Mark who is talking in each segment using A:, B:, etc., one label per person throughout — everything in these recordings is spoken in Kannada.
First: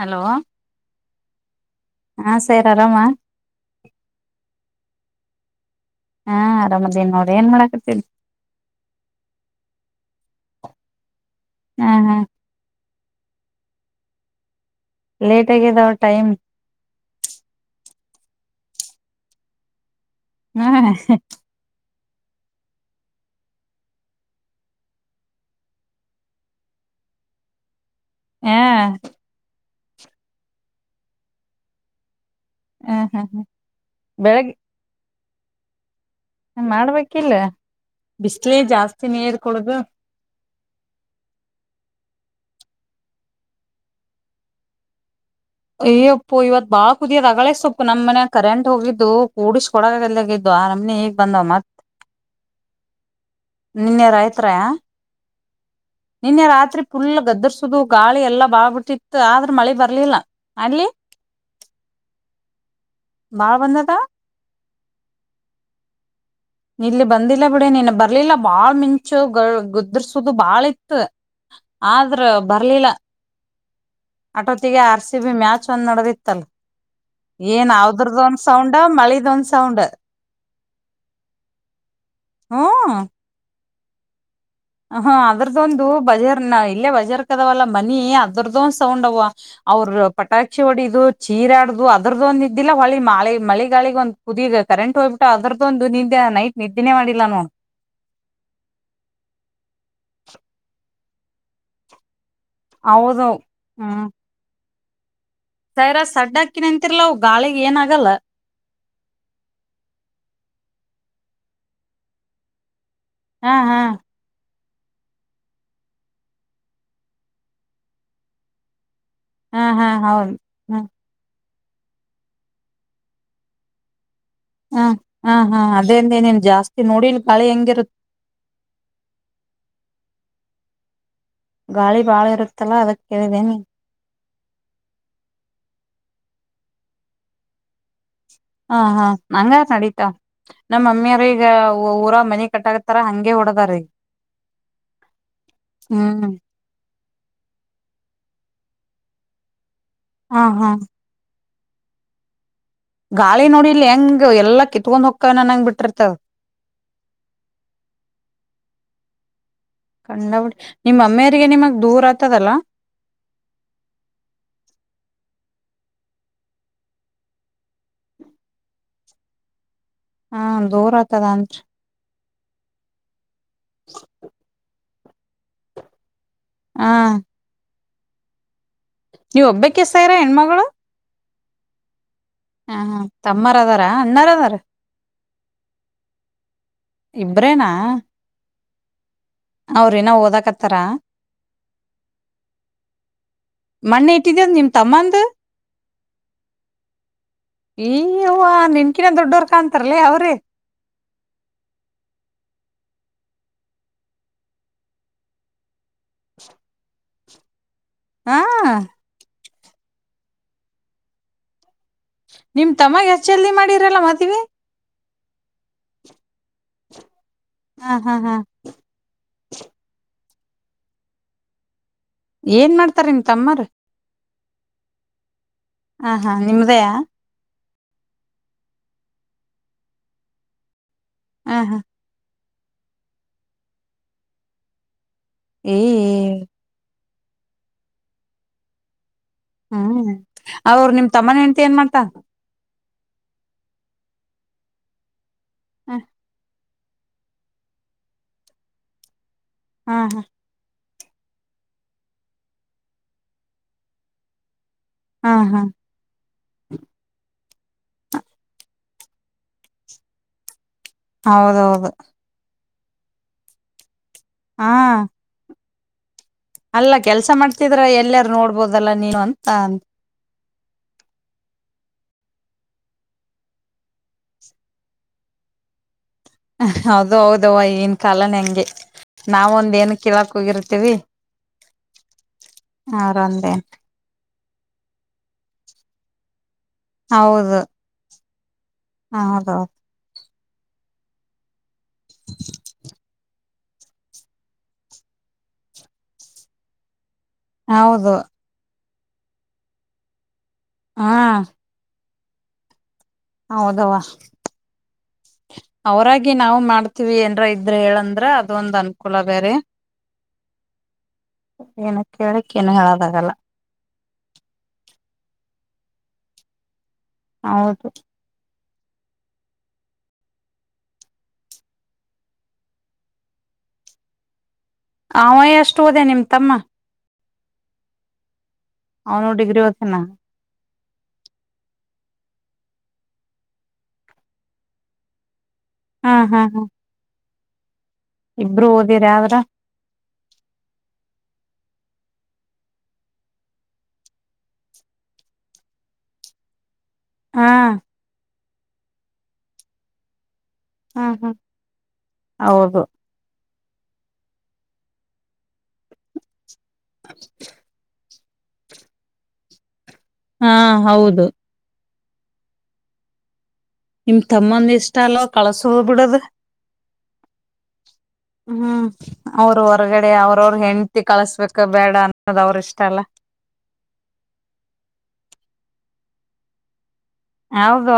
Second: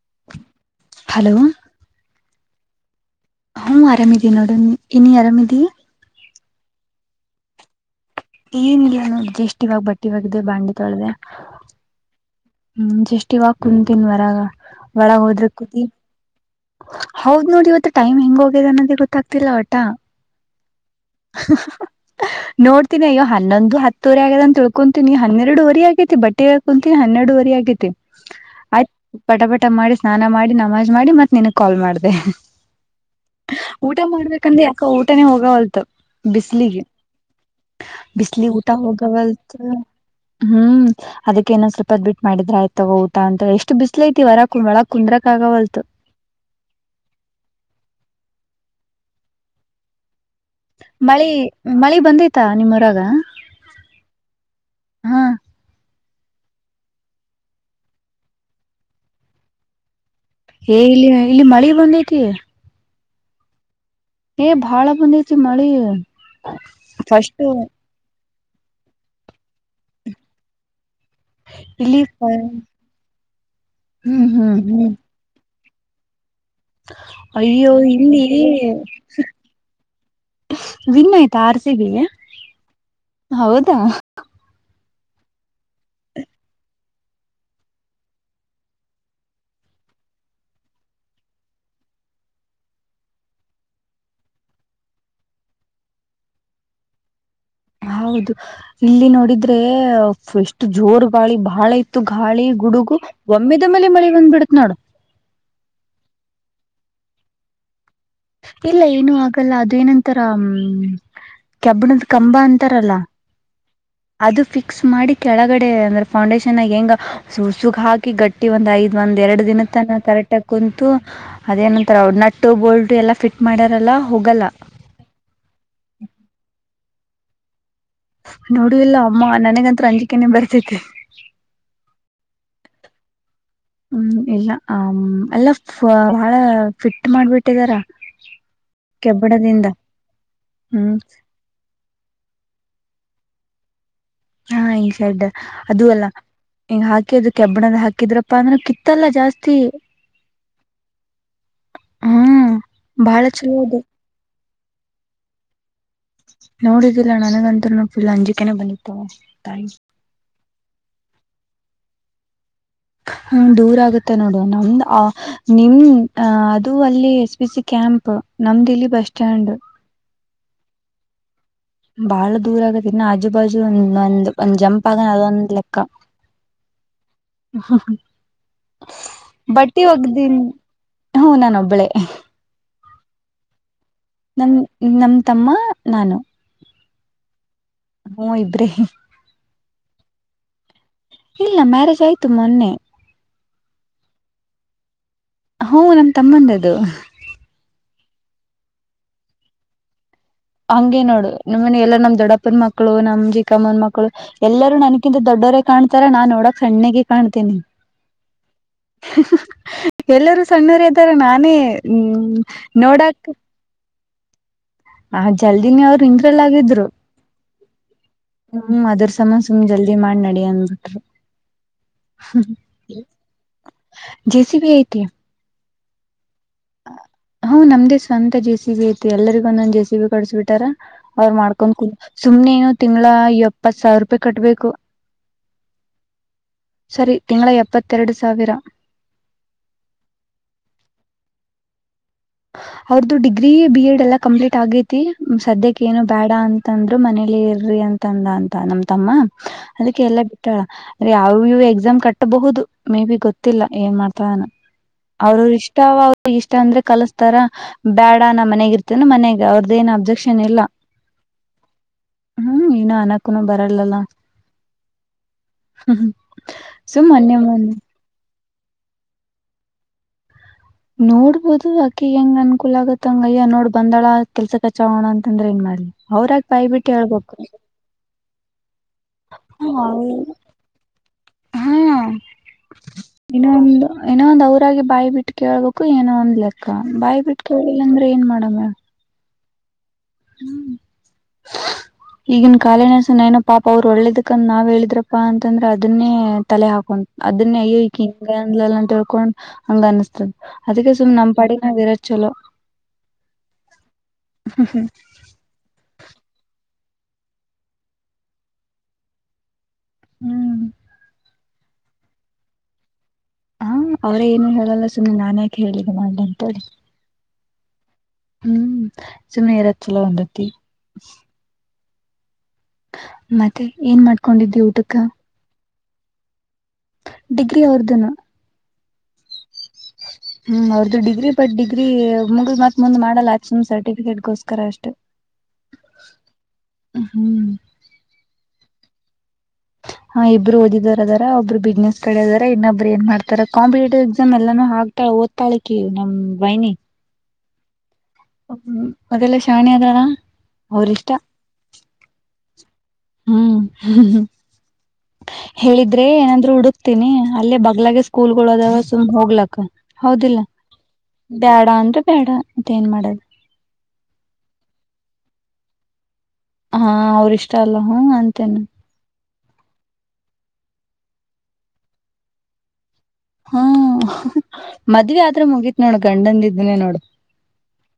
A: ಹಲೋ
B: ಹಲೋ
A: ಹಾ ಸರ್ ಆರಾಮ
B: ಹ್ಮ ಆರಾಮಿದಿ ನೋಡು ನೀನು ಆರಾಮಿದಿ
A: ಹಾ ಆರಾಮದೇನ್ ನೋಡಿ ಏನ್ ಮಾಡಾಕತಿ
B: ಈಗ್ [inaudible] ಜೇಷ್ಟ್ ಇಿವಾಗ ಬಟ್ಟೆವಾಗಾಗಿದೆ ಬಾಂಡಿ ತೊಳ್ದ
A: ಹ್ಮ್ ಹ್ಮ್
B: ಹ್ಮ ಜಸ್ಟ್ ಇವಾಗ ಕುಂತೀನ್ ವರಾಗ ಒಳಗ್ ಹೋದ್ರ
A: ಲೇಟ್
B: ಕೂತಿ
A: ಆಗ್ಯದಾವ ಟೈಮ್
B: ಹೌದ ನೋಡಿ ಇವತ್ತ ಟೈಮ್ ಹೆಂಗ ಹೋಗ್ಯದ ಅನ್ನೋದೇ ಗೊತ್ತಾಗ್ತಿಲ್ಲ ಆಟ
A: ಹ್ಮ
B: ಹ ನೋಡ್ತಿನಿ ಅಯ್ಯೋ ಹನ್ನೊಂದು ಹತ್ತುವರೆ ಆಗದ ಅ ತಿಳ್ಕೊಂತತನಿ ಹನ್ನೆರಡುವರೆ ಆಗೇತಿ ಬಟ್ಟೆ ಹಾಕೊಂತಿನನಿ ಹೆರವರೆರಿ. ಫ್ರೀಯಾಗಿದ್ದೆ
A: ಹ
B: ಆಯ್ತ್ ಪಟಪ ಊಟ ಮಾಡಿ ಸ್ನಾನ ಮಾಡಿ ನಮಾಜ್ ಮಾಡಿ ಮತ್ತತ್ ನಿನ ಕಾಲ್ ಮಾಡ್ದ
A: ಹ ಹ
B: ಊಟ
A: ಬೆಳಗ್
B: ಮಾಡ್ಬೇಕಂದ್ರೆ ಯಾಕ ಊಟನೇ ಹೋಗವಲ್ತ್
A: ಮಾಡ್ಬೇಕಿಲ್ಲ
B: ಬಿಸಿಲಿ
A: ಬಿಸ್ಲೇ
B: ಊಟ
A: ಜಾಸ್ತಿ ನೀರ್
B: ಹೋಗವಲ್ತ್
A: ಕುಡುದು
B: ಹ್ಮ್ ಅದಕ್ಕೆ ನೊಂದ್ ಸ್ವಲ್ಪದ್ ಬಿಟ್ಟ ಮಾಡಿದ್ರ ಆಯ್ತವ ಊಟ ಅಂತ ಎಷ್ಟ ಬ್ಲ ಐತಿವರ ಕುಳ ಕುಂದ್ರಕ್ ಆಗವಲ್ತು
A: ಯ್ಯಪ್ಪು ಇವತ್ ಬಾಳ ಕುದಿಯೋದ ಅಗಳಸೊಪ್ಪು ನಮ್ಮ್ನ ಕರೆಂಟ್ ಹೋಗಿದ್ದು ಕೂಡಿಸ್ಕ ಕೊಡಗದಾಗು
B: ಮಳಿ ಮಳಿ ಬಂದೈತಾ ನಿಮ್ಮ ಹೊರಾಗ
A: ನಿನ್ಯಾರ ಆಯ್ತ್ರ ನಿನ್ನೆ ರಾತ್ರಿ ಫುಲ್ ಗದ್ದರ್ಸುದು ಗಾಳಿ ಎಲ್ಲಾ ಬಾಬಿಟ್ಟಿತ್ತು ಆದ್ರ ಮಳೆ ಬರ್ಲಿಲ್ಲ
B: ಏ
A: ಅಲ್ಲಿ
B: ಇಲ್ಲಿ ಇಲ್ಲಿ ಮಳೆ ಬಂದೈತಿ
A: ಬಾ ಬಂದದ
B: ಏ ಬಾಳ ಬಂದ ಐತಿ ಮಳಿ
A: ಇಲ್ಲಿ
B: ಫಸ್ಟ್
A: ಬಂದಿಲ್ಲ ಬಿಡಿ ನೀನ್ ಬರ್ಲಿಲ್ಲ ಬಾಳ್ ಮಿಂಚು ಗ ಗುದದರ್ಸೋದು ಬಾಳ ಇ
B: ಇಲ್ಲಿ
A: ಆದ್ರ
B: ಹ್ಮ್
A: ಬರ್ಲಿಲ್ಲ
B: ಹ್ಮ್
A: ಅಟೋತ್ತಿಗೆ
B: ಹ್ಮ್
A: ಆರ್ ಸಿ ಬಿ ಮ್ಯಾಚ್ ಚ ಒಂದ್ ನಡದಿತ್ತಲ್ ಏನ್
B: ಅಯ್ಯೋ
A: ಅವ್ರದ
B: ಇಲ್ಲಿ
A: ಒಂದ್ ಸೌಂಡ್ ಮಳಿದ್ ಒಂದ್ ಸೌಂಡ್
B: ವಿನ್ ಆಯ್ತಾ ಆರ್ಸಿಗೆಗೆ
A: ಹ್ಮ
B: ಕತ್ತ
A: ಹ ಅದ್ರದ್ದೊಂದು ಬಜಾರ್ ನ ಇಲ್ಲೇ ಬಜಾರ್ ಕದಾವಲ್ಲ ಮನಿ ಅದ್ರದೊಂದ್ ಸೌಂಡ್ ಅವವ ಅವ್ರ ಪಟಾಕ್ಷಿ ಹೊಡಿದು ಚೀರಾಡ್ದು ಅದ್ರದ್ದ ಒಂದ ಇದಿಲ್ಲ ಹೊಳಿ ಮಳೆ ಮಳೆಗಾಳಿಗೆ ಒಂದು ಕುದ ಕರೆಂಟ್ ಹೋಗ್ ಅದ್ದ ಒಂದು ನಿೆ ನೈಟ್ ನಿದ್ದೆೇ ಮಾಡಿಲ್ಲ ನೋಡ್
B: ಹೌದು ಇಲ್ಲಿ ನೋಡಿದ್ರೆ ಫಷ್ಟ್ ಜೋರ್ ಬಾಳಿ ಬಾಳ ಇತ್ತು ಹಾಳಿ ಗುಡುಗು
A: ಹೌದು
B: ಒಮ್ಮೆದ ಮೇಲೆ
A: ಹ್ಮ್
B: ಮಳೆ ಬಂದ್ಬ ಬಿಡತ್ ನೋಡು
A: ಸೈರ ಸಡ್ ಹಾಕಿನಂತಿರ್ವು ಗಾಳಿಗೆ ಏನ ಆಗಲ್ಲ
B: ಇಲ್ಲ ಏನು ಆಗಲ್ಲ ಅದೇಏನಂತಾರ ಹ್ಮ್ ಕೆಬ್ಬಣದ ಕಂಬ ಅಂತಾರಲ್ಲ
A: ಹಾ ಹಾ
B: ಅದು ಫಿಕ್ಸ್ ಮಾಡಿ ಕೆಳಗಡೆ ಅಂದ್ರೆ ಫೌಂಡೇಶನ್ ಹೆಂಗ ಸಸುಗ ಹಾಕಿ ಗಟ್ಟಿ ಒಂದ್ ಐದು. ಒಂದ್ ಎರಡು
A: ಹಾ
B: ದಿನ
A: ಹಾ
B: ತನ
A: ಹೌದು
B: ಕರೆಕ್ಟ್ ಆಗ
A: ಹ್ಮ್
B: ಕುಂತು. ಅದೇನಂತರ ಅವ ನಟ್ಟು ಬೋಲ್ಡ್ ಎಲ್ಲಾ ಫಿಟ್ ಮಾಡಾರಲ್ಲ.
A: ಹ ಹಾ ಹಾ ಅದೇದ ನನ್ ಜಾಸ್ತಿ ನೋಡಿನ್ ಕಾಳಿ ಹೆಂಗಿರುತ್ತ
B: ನೋಡ ಇಲ್ಲ ಅಮ್ಮ ನನಗಂತೂ ಅಂಜಿಕೆನೇ ಬರ್ತೇತಿ
A: ಗಾಳಿ ಬಾಳ ಇರುತ್ತಲ್ಲಾ ಅದ ಕೇಳಿದ್ದೇನೆ
B: ಹ್ಮ್ ಇಲ್ಲ ಹ ಎಲ್ಲ ಬಾಳ ಫಿಟ್ ಮಾಡ್ಬಿಟ್ಟಿದಾರ.
A: ಹಾ ಹಾ ನಂಗ
B: ಕೆಬ್ಬಣದಿಂದ
A: ನಡೀತ ನಮ್ಮ
B: ಹ್ಮ್
A: ಅಮ್ಮಿಯ್ರ ಈಗ ಊರ ಮನೆ ಕಟ್ಟಕ ತರ ಹಂಗೆ ಹೊಡದ ರೀ
B: ಹಾ ಈ ಶರ್ಡ ಅದ ಅಲ್ಲ
A: ಹ್ಮ್
B: ಹಂಗ ಹಾಕ ದು ಕೆಬ್ಬಣದ ಹಾಕಿದ್ರಪ್ಪಾ ಅಂದ್ರೆ ಕಿತ್ತಲ್ಲ ಜಾಸ್ತಿ
A: ಹಾ ಹಾ
B: ಹ್ಮ್ ಬಹಳ
A: ಗಾಳಿ
B: ಚಲೋ ಅದು
A: ನೋಡಿಲ್ ಹೆಂಗ ಎಲ್ಲಾ ಕಿತ್ಕೊಂಡ್ ಹೊಕ್ಕ ನನಂಗ್ ಬಿಟ್ಟಿರ್ತ
B: ನೋಡಿದ್ದಿಲ್ಲ ನನಗಂತ್ರನು ಫುಲ್ ಅಂಜಕನೆ ಬಂದಿತ್ತುವ ತಾಯಿ
A: ಕಂಡಬಡಿ ನಿಮ್ಮ ಅಮ್ಮಿಯರಿಗೆ ನಿಮಗ್ ದೂರ್ ಆಗ್ತದಲ್ಲ
B: ಹ್ಮ ದೂರ ಆಗುತ್ತೆ ನೋಡು ನಮ್ದ ನಿಮ್ ಅ ಅದು ಅಲ್ಲಿ ಎಸ್ ಬಿ ಕ ಕ್ಯಾಂಪ್ ನಮ ದಿಲ್ಲಿ ಬಸ್್ಟಾಂಡ್
A: ಹಾ ದೂರ ಆಗ್ತದ ಅಂರಿ
B: ಬಾಳ ದೂರ ಆಗತ್ತಿನ ಆಜು ಬಾಜು ಒಂದ ಒಂದ್ ಒಂದ್ ಜಂಪ್ ಆಗಾನ ಅದೊಂದ್ ಲೆಕ್ಕ
A: ಹ್ಮ
B: ಬಟ್ಟಿ
A: ಸೈರ
B: ಒಗ್ದೀನ್
A: ಹೆಣ್ಮಗಳು
B: ಹ್ಮ ನಾನ ಒಬ್ಬಳೆ
A: ಹಾ ತಮ್ಮಾರ್ ಅದಾರ ಅಣ್ಣಾರ
B: ನಮ್
A: ಅದಾರ
B: ನಮ್ ತಮ್ಮ ನಾನು
A: ಇಬ್ರೇನಾ
B: ಹ್ಮ ಇಬ್ರೇ
A: ಅವ್ರ ನ ಓದಕತ್ತಾರ
B: ಇಲ್ಲ ಮ್ಯಾರೇಜ್ ಆಯ್ತು ಮೊನ್ನೆ
A: ಮಣ್ಣೆ ಇಟ್ಟಿದ್ಯ ನಿಮ್ ತಮ್ಮಂದ
B: ಹ ನಮ ತಮ್ಮಂದ್ದು
A: ಈ ಅವ ನಿನ್ಕಿನ ದೊಡ್ಡವರ್ ಕಾಣಂತಾರಲ ಅವ್ರೇ
B: ಹಂಗೆ ನೋಡು ನಮ್ನೆ ಎಲ್ಲಾ ನಮ್ ದೊಡಪ್ಪನ ಮಕ್ಕಳು ನಮ್ ಜಿಿಕಮ್ಮನ ಮಕ್ಕಳು ಎಲ್ಲರೂ ನನಕಿಂತ ದೊಡ್ಡ ದಡೋರೆ ಕಾಣ್ತಾರ ನಾನ್ ನೋಡಕ್ ಸಣ್ಣಗೆ ಕಾಣ್ತೀನಿ
A: ಹಾ
B: ಎಲ್ಲರೂ ಸಣ್ಣರ ಇದ್ದಾರ ನಾನೇ ಹ್ಮ್
A: ನಿಮ್ ತಮ್ಮಗೆ ಎಷ್ಟ ಜಲ್ದಿ ಮಾಡಿರಲ್ಲ ಮತವಿ
B: ಹ ಜಲ್ದಿನೇ ಅವರು ಇಿಂದ್ರಲ್ಲ ಆಗಿದ್ರು
A: ಹ ಹಾ ಹಾ
B: ಹ್ಮ್ ಅದ್ರಸ ಸುಮ್ ಜಲ್ದಿ ಮಾಡಿ ನಡಿ ಅಂದ್ಬಿಟ್ರು
A: ಏನ್ ಮಾಡ್ತಾರ ನಿಮ ತಮ್ಮರ
B: ಜೆ ಸಿ ಬಿ ಆಐತಿ
A: ಹಾ ಹಾ ನಿಮ್ದಯ
B: ಹ್ ನಮ್ದೇ ಸ್ವಂತ ಜೆ ಸಿ ಬಿ ಐತಿ ಎಲ್ಲರಿಗೊಂದೊ್ ಜೆ ಸಿ ಬಿ ಕೊಡಸ್ಬಿಟಾರ ಅವ್ರ ಮಾಡ್ಕೊಂಡ್
A: ಹಾ
B: ಕುೂ ಸುಮ್ನೆೇನು ತಿಂಗ್ಗಳ ಎಪ್ಪತ್ ಸಾವಿರ ರೂಪಾಯಿ ಕಟ್ಬೇಕು
A: ಏ
B: ಸರಿ ತಿಂಗಳ ಎಪ್ಪತ್ತೆರಡು ಸಾವಿರ
A: ಹ್ಮ್ ಅವರು ನಿಮ್ ತಮ್ಮನ ಹೆಂಡತಿ ಏನ್ ಮಾಡಾ್ತಾ
B: ಅವ್ರ್ದು ಡಿಗ್ರಿ ಬಿ ಎಡ್ ಎಲ್ಲಾ ಕಂಪ್ಲೀಟ್ ಆಗೇತಿ ಸದ್ಯ ಏನು
A: ಹ
B: ಬೇಡ ಅಂತ ತಂದ್ರು ಮನೇಲಿ ಇರ್ರಿ ಅಂತಂದ ಅಂತ ನಮ ತಮ್ಮ ಅದಕ್ಕೆ ಎಲ್ಲಾ
A: ಹಾ
B: ಬಿಟ್ಟಳ ಅಂದೆ ಯಾವವು ಎಕ್ಸಾಮ್ ಕಟ್ಟಬಹುದು ಮೇ ಬಿ ಗೊತ್ತಿಲ್ಲ ಏನ್ ಮಾಡ್ತಾವಾನ ಅವ್ರ
A: ಹಾ
B: ಇಷ್ಟ ಅವ ಇಷ್ಟ ಅಂದ್ರೆ ಕಲಸ ರ ಬ್ಯಾಡ ನ ಮನೆಗ ಇರ್ತೇನ ಮನೆಗ್ ಅವ್ರದ ಏನ್ ಅಬ್ಜೆಕ್ಷನ್ ಇಲ್ಲ
A: ಹೌದೌದು
B: ಹ್ಮ್ ಇನ್ನು ಅನಕ್ಕನೂ ಬರಲ್ಲಲ್ಲಾ
A: ಹಾ
B: ಹ್ಮ್ ಹ್ಮ್
A: ಅಲ್ಲ ಕೆಲ್ಸ ಮಾಡ್ತಿದ್ರ ಎಲ್ಲಾರು ನೋಡ್ಬೋದಲ್ಲಾ ನೀನು ಅಂತ ಅಂತ
B: ನೋಡ್ಬೋದು ಆಕೆ ಹೆಂಗ್ ಅನ್ಕೂಲ ಆಗುತ್ತ ಹಂಗ ಅಯ್ಯ ನೋಡ್ ಬಂದಾಳ ಕೆಲ್ಸ ಕಚಾಗೋಣ ಅಂತಂದ್ರೆ ಏನ್ ಮಾಡ್ಲಿ ಅವ್ರಾಗ ಬಾಯಿ ಬಿಟ್ಟು
A: ಅದು
B: ಹೇಳ್ಬೇಕು
A: ಹೌದವ ಈನ್ ಕಾಲನ ಹೆಂಗೆ ನಾವೊಂದ ಏನ್ ಕಳಕ್ ಹೋಗಿರ್ತೀವಿ
B: ಹಾ
A: ಆರೊಂದೇ
B: ಇನ್ನ ಒಂದ ಅವ್ರಾಗಿ ಬಾಯಿ ಬಿಟ್ಟು ಕೇೇಳಬೇಕು ಏನೋ ಒಂದ್ ಲೆಕ್ಕ ಬಾಯಿ ಬಿಟ್ಟು ಕೇಳಿಲ್ಲ ಅಂದ್ರೆ ಏನ್ ಮಾಡೋ ಮ
A: ಹೌದೌ
B: ಹ್ಮ ಈಗನ್ ಕಾಲಿನಸ ಏನಪ್ಪ ಪಾಪ ಅವ್ರು ಒಳ್ಳೇದಕಂದ ನಾವ್ ಹೇಳಿದ್ರಪ್ಪಾ ಅಂತಂದ್ರೆ ಅದನ್ನೇ ತಲೆ ಹಾಕೊಂಡಂು ಅದನ್ನೇಯ್ಯ ಇ ಈಕ
A: ಹೌದು
B: ಹಿಂಗ ಅಂದ್ಲಲ್ಲ ಅಂತ ಹೇಳ್ಕೊಂಡ್ ಹಂಗ ಅನಿಸಸ್ತದ ಅದಕ್ಕೆ ಸುಮ್
A: ಹಾ
B: ನಮ್ಮ ಪಾಡ ನಾರ ಚಲೋ
A: ಹೌದವಾ ಅವರಾಗಿ ನಾವು ಮಾಡ್ತೀವಿ ಏನ್ರ ಇದ್ರೆ ಹೇಳಂದ್ರ ಅದೊಂದ್ ಅನುಕೂಲ ಬೇರೆ
B: ಹ್ಮ್
A: ಏನ ಕೇಳಕ್ಕ ಏನು ಹೇಳದಾಗಲ್ಲ
B: ಹಾ ಅವ್ರೇ ಏನು ಹೇಳಲ್ಲ ಸುಮ್ಮನೆ ನಾನಯಕೆ ಹೇಳಿದೆ ಮಾಡೆ ಅಂತೇಳಿ
A: ಹೌದು
B: ಹ್ಮ್ ಸುಮ್ನಿರದ ಚಲ ಒಂದತಿ ಮತ್ತೆ ಏನ್ ಮಾಡ್ಕೊಂಡಿದ್ದೆ ಟ
A: ಅವ ಅಷ್ಟು ಹೋದೆ ನಿಮ್ಮ ತಮ್ಮ
B: ಡಗ್ರಿ ಓದ್ಯಾನ
A: ಅವನು ಡಿಗ್ರಿ ಓದ್ಯಾನ
B: ಹ್ಮ್ ಅವ್ರದ್ದು ಡಿಗ್ರಿ ಬಟ್ ಡಿಗ್ರಿ ಮುಗ್ ಮತ್ ಮುಂದ್ ಮಾಡಲ್ಲ ಆತ್ ಸಮ್ ಸರ್ಟಿಫಿಕೇಟ್ಗೋಸ್ಕರ ಅಷ್ಟು
A: ಹ್ಮ್ ಹ್ಮ್ ಹ್ಮ್
B: ಹ್ಮ್
A: ಇಬ್ರು ಓದಿರ ಯಾವ್ರ
B: ಹ ಹ ಇಬ್ರು ಓದಿದಾರ ಅದಾರ ಒಬ್ರು ಬಿಸ್ನೆಸ್ ಕಡೆದ ಇನ್ನೊಬ್ರು ನ್ ಮಾಡ್ತಾರೆ ಕಂಪಿಟೇಟಿವ್ ಎಸ್ ಎಲ್ಲನೂ ಹಾಕ್ತಾ ಓದ್ತಾಳಕ್ಕೆ ನಮ್ ಬೈನಿ
A: ಹ್ಮ
B: ಹ್ಮ ಅದೆಲ್ಲ ಶಾಣಿ ಅದಾರ ಅವರಿ
A: ಹಾ
B: ಇಷ್ಟ
A: ಹಾ ಹೌದು
B: ಹ್ಮ್ ಹ್ಮ್ ಹ್ಮ್ ಹೇಳಿದ್ರೆ ಏನಂದ್ ಹುಡುಕ್ತೀನಿ ಅಲ್ಲೇ ಬಗ್ಲಾಗ ಸ್ಕೂಲ್ ದಾವ ಸುಮ ಹೋಗ್ಲಕ್ಕ ಹೌದಿಲ್ಲ
A: ಹಾ ಹೌದು
B: ಬ್ಯಾಡ ಅಂದ್ರೆ ಬೇಡ ಅಂತ ಏನ್ ಮಾಡದು
A: ನಿಮ್ ತಮ್ಮಂದ ಇಷ್ಟ ಅಲ್ವ ಕಳಸ ಹೋದ್ ಬಿಡದ್
B: ಹಾ ಅವ್ರ ಇಷ್ಟ ಅಲ್ಲ ಹ್ಮ ಅಂತೇನೆ
A: ಹ್ಮ್ ಅವ್ರ ಹೊರಗಡೆ ಅವ್ರವರು ಹೆಂಡತಿ ಕಳಸ್ಬೇಕ ಬೇಡ ಅನ್ನೋದ ಅವರು ಇಷ್ಟ ಅಲ್ಲ
B: ಹ್ಮ ಮದ್ವೆ ಆದತ್ರ ಮುಗೀತ್ ನೋಡು ಗಂಡಂದಿದ್ದನನೆ ನೋಡು
A: ಹೌದು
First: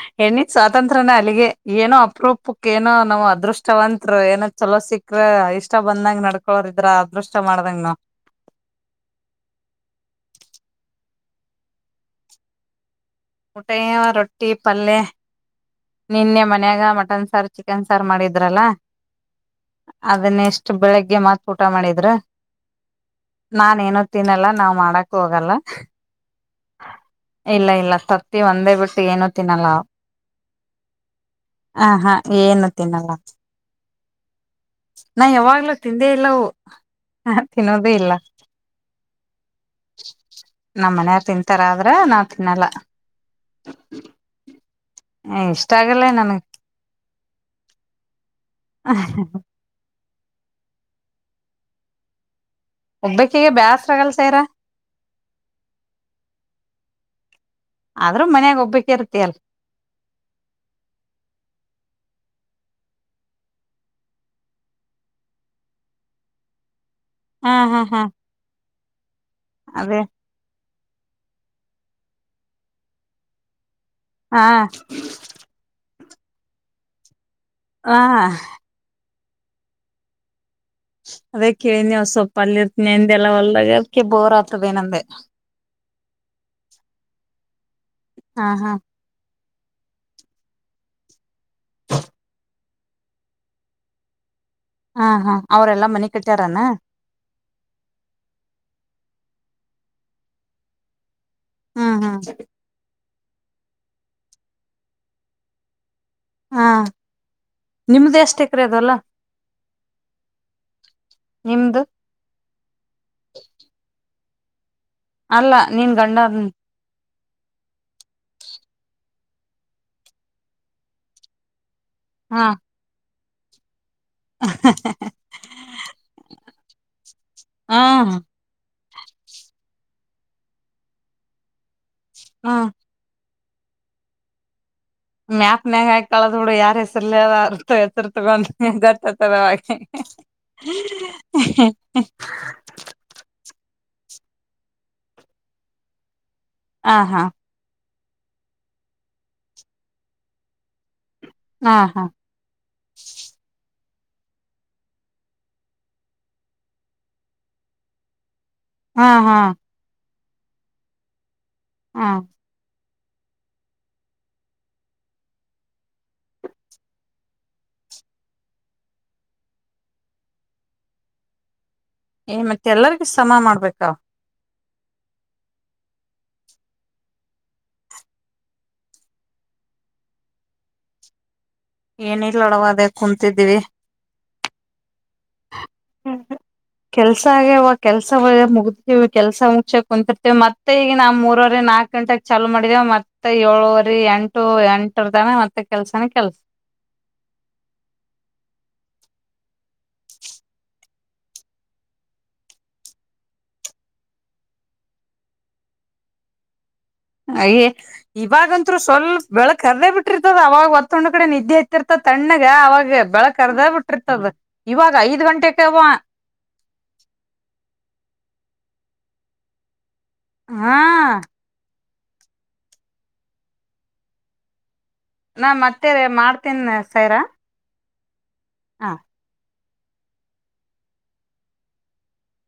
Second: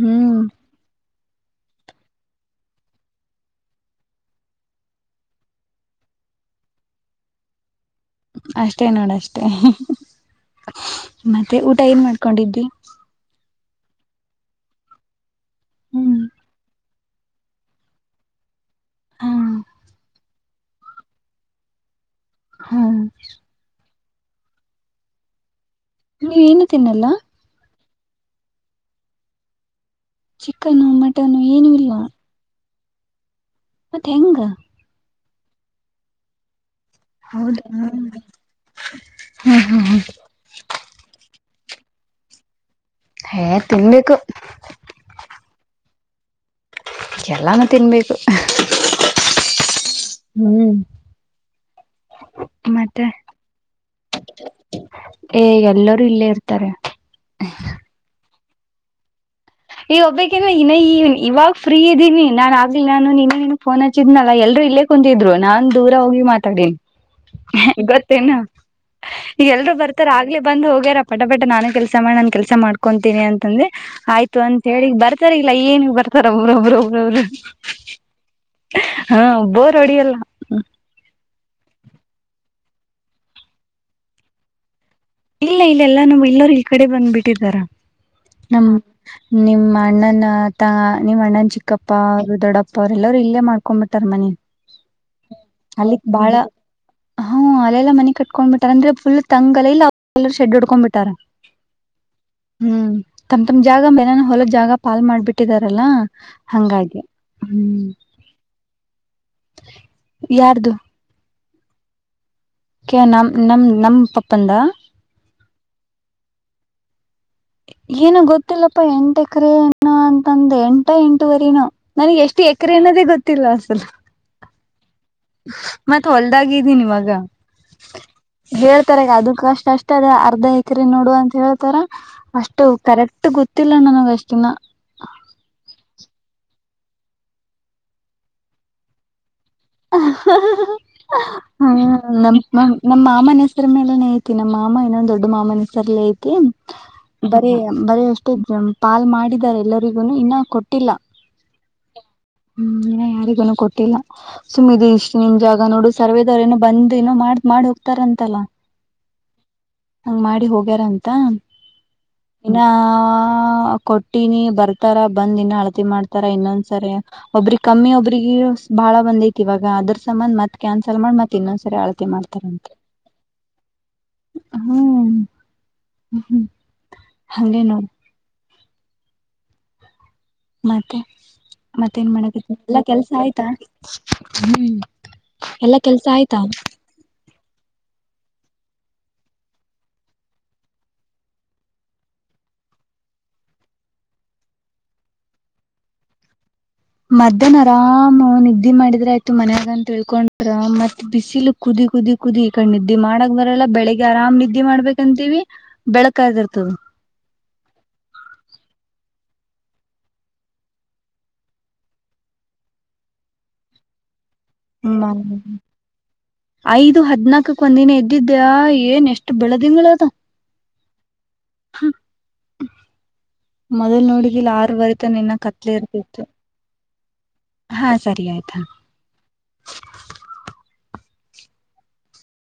B: ಹ್ಮ್
A: ಹೆಣ್ಣಿ ಸ್ವಾತಂತ್ರ್ಯನ ಅಲ್ಲಿಗೆ ಏನೋ ಅಪ್ರೂಪ ನೋ ನಾವ್ ಅದೃಷ್ಟವತ್ರು ಏನೋ ಚಲೋ ಸಿಕ್ಕ್ರ ಇಷ್ಟ ಬಂದಂಗ ನಡ್ಕೊರ್ ಇದ್ರ ಅದೃಷ್ಟ ಮಾಡ್ದಂಗ ನವು
B: ಅಷ್ಟೇ ನೋಡ ಅಷ್ಟೇ ಮತ್ತೆ ಊಟ ಏನ್ ಮಾಡ್ಕೊಂಡಿದ
A: ಊಟಾಯ ರೊಟ್ಟಿ ಪಲ್ಯ
B: ಹ್ಮ್
A: ನಿನ್ನೆ ಮನ್ಯಾಗ ಮ ಮಟನ್ ಸಾರು ಚಿಕನ್ ಸಾರು ಮಾಡಿದ್ರಲ್ಲಾ
B: ಹಾ
A: ಅದನ್ನ ಎಷ್ಟು ಬೆಳಿಗ್ಗೆ ಮತ್ತೆ ಊಟ ಮಾಡಿದ್ರ
B: ಹ್ಮ
A: ತಿನಲ್ಲ ನಾವ್ ಮಾಡಕ್ ಹೋಗಲ್ಲ
B: ನೀವೇನು ತಿನ್ನಲ್ಲ
A: ತಿ ಒಂದೇ ಬಿಟ್ಟು ಏನು ತಿನ್ನಲ್ಲ
B: ಚಿಕನು ಮಟನ್ನು ಏನು ಇಲ್ವಾ
A: ತಿನ್ನಂಗ
B: ಮತ್ತ ಹೆಂಗ
A: ನಾ ಯಾವಾಗ್ಲೂ ತಿಂದೇ ಇಲ್ಲವು ಹ
B: ಹೌದಾ
A: ತಿನ್ನೋದ ಇಲ್ಲ ನಮ್ಮ ಮನಯರ ತಿನ್ ತರ ಆದ್ರ ನಾವವು ತಿನ್ನಲ್ಲ
B: ಹಏ ತಿನ್ಬೇಕು
A: ಲ್ಲ ನನ
B: ಎಲ್ಲಾನು ತಿನ್ಬೇಕು ಹ್ಮ್ ಮತ್ತೆ
A: ಒಬ್ಬಕ್ಕಿಗೆ ಬ್ಯಾಸ್ರ ಆಗಲ್ ಸೈರ
B: ಏ ಎಲ್ಲರೂ ಇಲ್ಲೇ ಇರ್ತಾರೆ
A: ಆದ್ರೂ ಮನ್ಯಾಗ ಒಬ್ಬಕ ಇರ್ತಿ ಅಲ್
B: ಈ ಒಬ್ಬೇ ಇನ್ನ ಇವಾಗ ಫ್ರೀ ಇದೀನಿ ನಾನನ್ ಆಲ್ಲ ನಾನು ನಿನ್ನನು ಫೋನ್ ಹಚಿದ್ನಲ್ಲ ಎಲ್ರ ಇಲ್ಲೇ ಕುಂತಿದ್ರು ನಾನ್ ದೂರ ಹೋಗಿ ಮಾತಾಡ
A: ಹಾ ಹಾ ಹಾ
B: ಗೊತ್ತೇನು ಈಗ ಎಲ್ರೂ
A: ಅದೇ
B: ಬರ್ತಾರ ಆಗ್ಲೇ ಬಂದ ಹೋಗ ಹಗಾರ ಪಟ ಪಟ್ಟ ನಾನು ಕೆಲ್ಸ ಮಾಡಿ ನಾನ್ ಕೆಸ ಮಾಡ್ಕೊಂತೀನಿ ಅಂತಂದ್ರೆ
A: ಹಾ
B: ಅಂತ ಹೇಳಿಗ್ ಬರ್ತಾರ ಇಲ್ಲಾ ಏನಗ್ ಬರ್ತಾರ ಒಬ್ರೊಬ್ ಒಬ್ರೊಬ್ರು
A: ಆ
B: ಹಾ ಒಬ್ಬೋರ್ ಅಡಿಯಲ್ಲ
A: ಅದೇ ಕೇಳಿನಿವ್ ಸೊಪ್ಪಪ ಅಲ್ಲಿ ನೆಂದೆಲ್ಲ ಒಳ್ಳ ಅದಕ್ಕೆ ಬೋರ್ ಆತದೆಏನಂದ
B: ಇಲ್ಲ ಇಲ್ಲ ಎಲ್ಲಾ ನಮ್ ಎಲ್ಲರು ಈ ಕಡೆ ಬಂದ್ಬಿಟ್ಟಿದಾರ
A: ಹಾ
B: ನಮ್ಮ
A: ಹಾ
B: ನಿಮ್ಮ ಅಣ್ಣನ ತ ನಿಮ್ಮ ಅಣ್ಣನ ಚಿಕ್ಕಪ್ಪ ಅವರು ದೊಡ್ಡಪ್ಪ ಅವರೆಲ್ಲರರು ಇಲ್ಲೇ ಮಾಡ್ಕೊ ಬಿಟಾರ ಮನೆ
A: ಹಾ ಹಾ ಅವ್ರೆಲ್ಲಾ
B: ಅಲ್ಲಿಕ್
A: ಮನಿ
B: ಬಾಳ
A: ಕಟ್ಟ್ಯಾರನ
B: ಹ ಅಲ್ಲೆಲ್ಲ ಮನೆ ಕಟ್ಕೊಂಡ್ ಬಿಟ್ಟಾರ ಅಂದ್ರೆ ಫುಲ್ ತಂಗಲ ಅವರು ಶಷೆಡ್ ಎಡುಕೊಂಡ ಬಿಟ್ಟಾರ
A: ಹಾ ಹಾ
B: ಹ್ಮ್ ತಮ್ ತಮ್ ಜಾಗ ಮೇನಾನ ಹೊಲದ್ ಜಾಗ ಪಾಲ್ ಮಾಡ್ಬಿಟ್ಟಿದಾರಲ್ಲಾ
A: ಹಾ
B: ಹಂಗಾಗಿ ಹ್ಮ್
A: ನಿಮ್ದ ಎಷ್ಟ ಎಕ್ರಿ ಅದಲ್ಲ
B: ಯಾರ್ದು
A: ನಿಮ್ದು
B: ಕ ನಮ ನಮ ನಮ ಪಪ್ಪಂದ
A: ಅಲ್ಲ ನೀನ್ ಗಂಡಾದ
B: ಏನು ಗೊತ್ತಿಲ್ಲಪ್ಪಾ ಎಂಟ ಎಕರೆ ಎ್ಣ ಅಂತಂದ ಎಂಟ ಎಂಟುವರಿನು ನನಗೆ ಎಷ್ಟು ಎಕರೆ ಅನ್ನೋದೇ ಗೊತ್ತಿಲ್ಲ ಅಸಲ್
A: ಹ
B: ಮತ್ತ ಹೊಲ್ದಾಗಿದ್ದೀನಿ ಇವಾಗ
A: ಹಾ
B: ಅದ ಅಷ್ಟ ಅಷ್ಟ ಅದ ಅರ್ಧ ಎಕರೆ ನೋಡು ಅಂತ ಹೇಳ್ತಾರ
A: ಹಾ
B: ಅಷ್ಟು ಕರೆಕ್ಟ್ ಗೊತ್ತ ಗೊತ್ತಿಲ್ಲ ನನಗೆ ಅಷ್ಟಿನ
A: ಮ್ಯಾಕ್ನ್ಯಾಗ ಕಳದ ಹುಡು ಯಾರ ಹೆಸರ್ ಎತ್ತರ್ ತಗೊಂಡ ಗತ್ತ
B: ಹ್ಮ ನ ನಮ್ಮ ಮಾಮನಸ ಮೇಲನೆ ಐತಿ ನಮ್ಮ ಮಾಮ ಇನ್ನೊಂದ್ ದೊಡ್ಡ ಮಾಮನ ಸರ್ ಐತಿ
A: ಹ ಹಾ
B: ಬರೀ ಬರ ಅಷ್ಟೆ ಪಾಲ್ ಮಾಡಿದಿದ್ದಾರೆ ಎಲ್ಲರಿಗುನು ಇನ್ನ ಕೊಟ್ಟಿಲ್ಲ
A: ಹಾ ಹಾ
B: ಹ್ಮ್ ಇನ್ನ ಯಾರಿಗೂನು ಕೊಟ್ಟಿಲ್ಲ ಸುಮ್ಮಿದ ಇಷ್ಟ್ ನಿಮ್ ಜಾಗ ನೋಡು ಸರ್ವದವ್ರ ಏನೋ ಬಂದ್ಏನೋ ಮಾಡ್ ಮಾಡ್ ಹೋಗ್ತಾರಂತಲ್ಲ
A: ಹಾ ಹಾ
B: ಹಂಗ ಮಾಡಿ ಹೋಗ್ಯಾರ ಅಂತ
A: ಹಾ
B: ಇನ್ನ ಕೊಟ್ಟಿನಿ ಬರ್ತಾರ ಬಂದ್ ಇನ್ನು ಅಳತಿ ಮಾಡ್ತಾರ ಇನ್ನೊಂದ್ಸರಿ ಒಬ್ರಗ್ ಕಮ್ಮಿ ಒಬ್ರಿಗೆ ಬಾಳ ಬಂದೈಐತಿವ ಅದ್ರ್ ಸಮಂನ್ ಮತ್ ಕ್ಯಾನ್ಸಲ್ ಮಾಡ ಮತ್ ಇನ್ನೊಂದಸರಿ ಅ
A: ಏ ಮತ್ತೆಲ್ಲರಿಗೂ ಸಮ ಮಾಡ್ಬೇಕ
B: ಹ್ಮ್ ಹ್ಮ್ ಹಾಗೇ ನೋಡಿ ಮತ್ತೆ ಮತ್ತೇನ್ ಮಾಡ
A: ಏನಿಲ್ಲೊಡವ
B: ಎಲ್ಲಾ
A: ಅದೇ
B: ಕೆಲ್ಸ ಆಯ್ತಾ
A: ಕುಂತಿದ್ದೀವಿ
B: ಹ್ಮ
A: ಕೆಲ್ಸ ಆಗವ ಕೆಲ್ಸ ಒ ಮುಗ ನೀವು ಕೆಲ್ಸ ಮುಗಸಕ್ ಕುಂತಿರ್ತೇವಿ ಮತ್ತೆ ಈಗ ನಾವು ಮೂರವರೆ ನಾಕಕ್ ಗಂಟೆಗೆ ಚಾಲು ಮಾಡೇವೆ ಮತ್ತೆ ಏಳ ರಿ ಎಂಟು ಎಂಟರ್ದಾನ ಮತ್ತೆ ಕೆಲ್ಸನ ಕೆಲ್ಸ
B: ಮಧ್ಯಾಹನ ಆರಾಮ ನಿದ್ದೆ ಮಾಡಿದ್ರ ಆಯ್ತು ಮನ್ಯಾಗಂತ ಹೇಳ್ಕೊಂಡ ಮತ್ ಬಿಸಿಲು ಕುದ ಕುದಿ ಕುದಿ ಕುದಿ ಈ ಕ ನಿದ್ದೆ ಮಾಡಕ್ ಬರಲ್ಲ ಬೆಳಗ್ ಆರಾಮ್ ನಿದ್ದೆ ಮಾಡ್ಬೇಕಂತೀವಿ ಬೆಳಕ ಆ ಇರ್ತದ
A: ಅಯೇ ಇವಾಗತ್ರು ಸ್ವಲ್ಪ ಬೆಳಕ್ ಕರ್ದೇ ಬಿಟ್ಟಿರ್ತದ ಅವಾಗ ಒತ್ತಣ್ ಕಡೆ ನಿದ್ದೆ ಇತ್ತಿರ್ತದ ತಣ್ಣಗ ಅವಾಗ ಬೆಳಕ್ ಅರ್ದ ಬಿಟ್ಟಿರ್ತದ ಇವಾಗ
B: ಹ
A: ಐದ್ ಗಂಟೆಕವ
B: ಐದು ಹದ್ನಾಕಕ್ ಒಂದಿನ ಎ್ದದ್ದ ಅ್ಯಾ ಏನ್ ಎಷ್ಟು ಬೆಳೆದಿಂಗಳ ಅದ
A: ಹಾ.
B: ಮೊದಲ್ ನೋಡಿದಿಲ ಆರ್.
A: ನಾ ಮತ್ತೆರೆ ಮಾಡ್ತೀನ್ ಸೈರಾ.
B: ಹಾ ಸರಿ ಆಯ್ತು.
A: ಹಾ.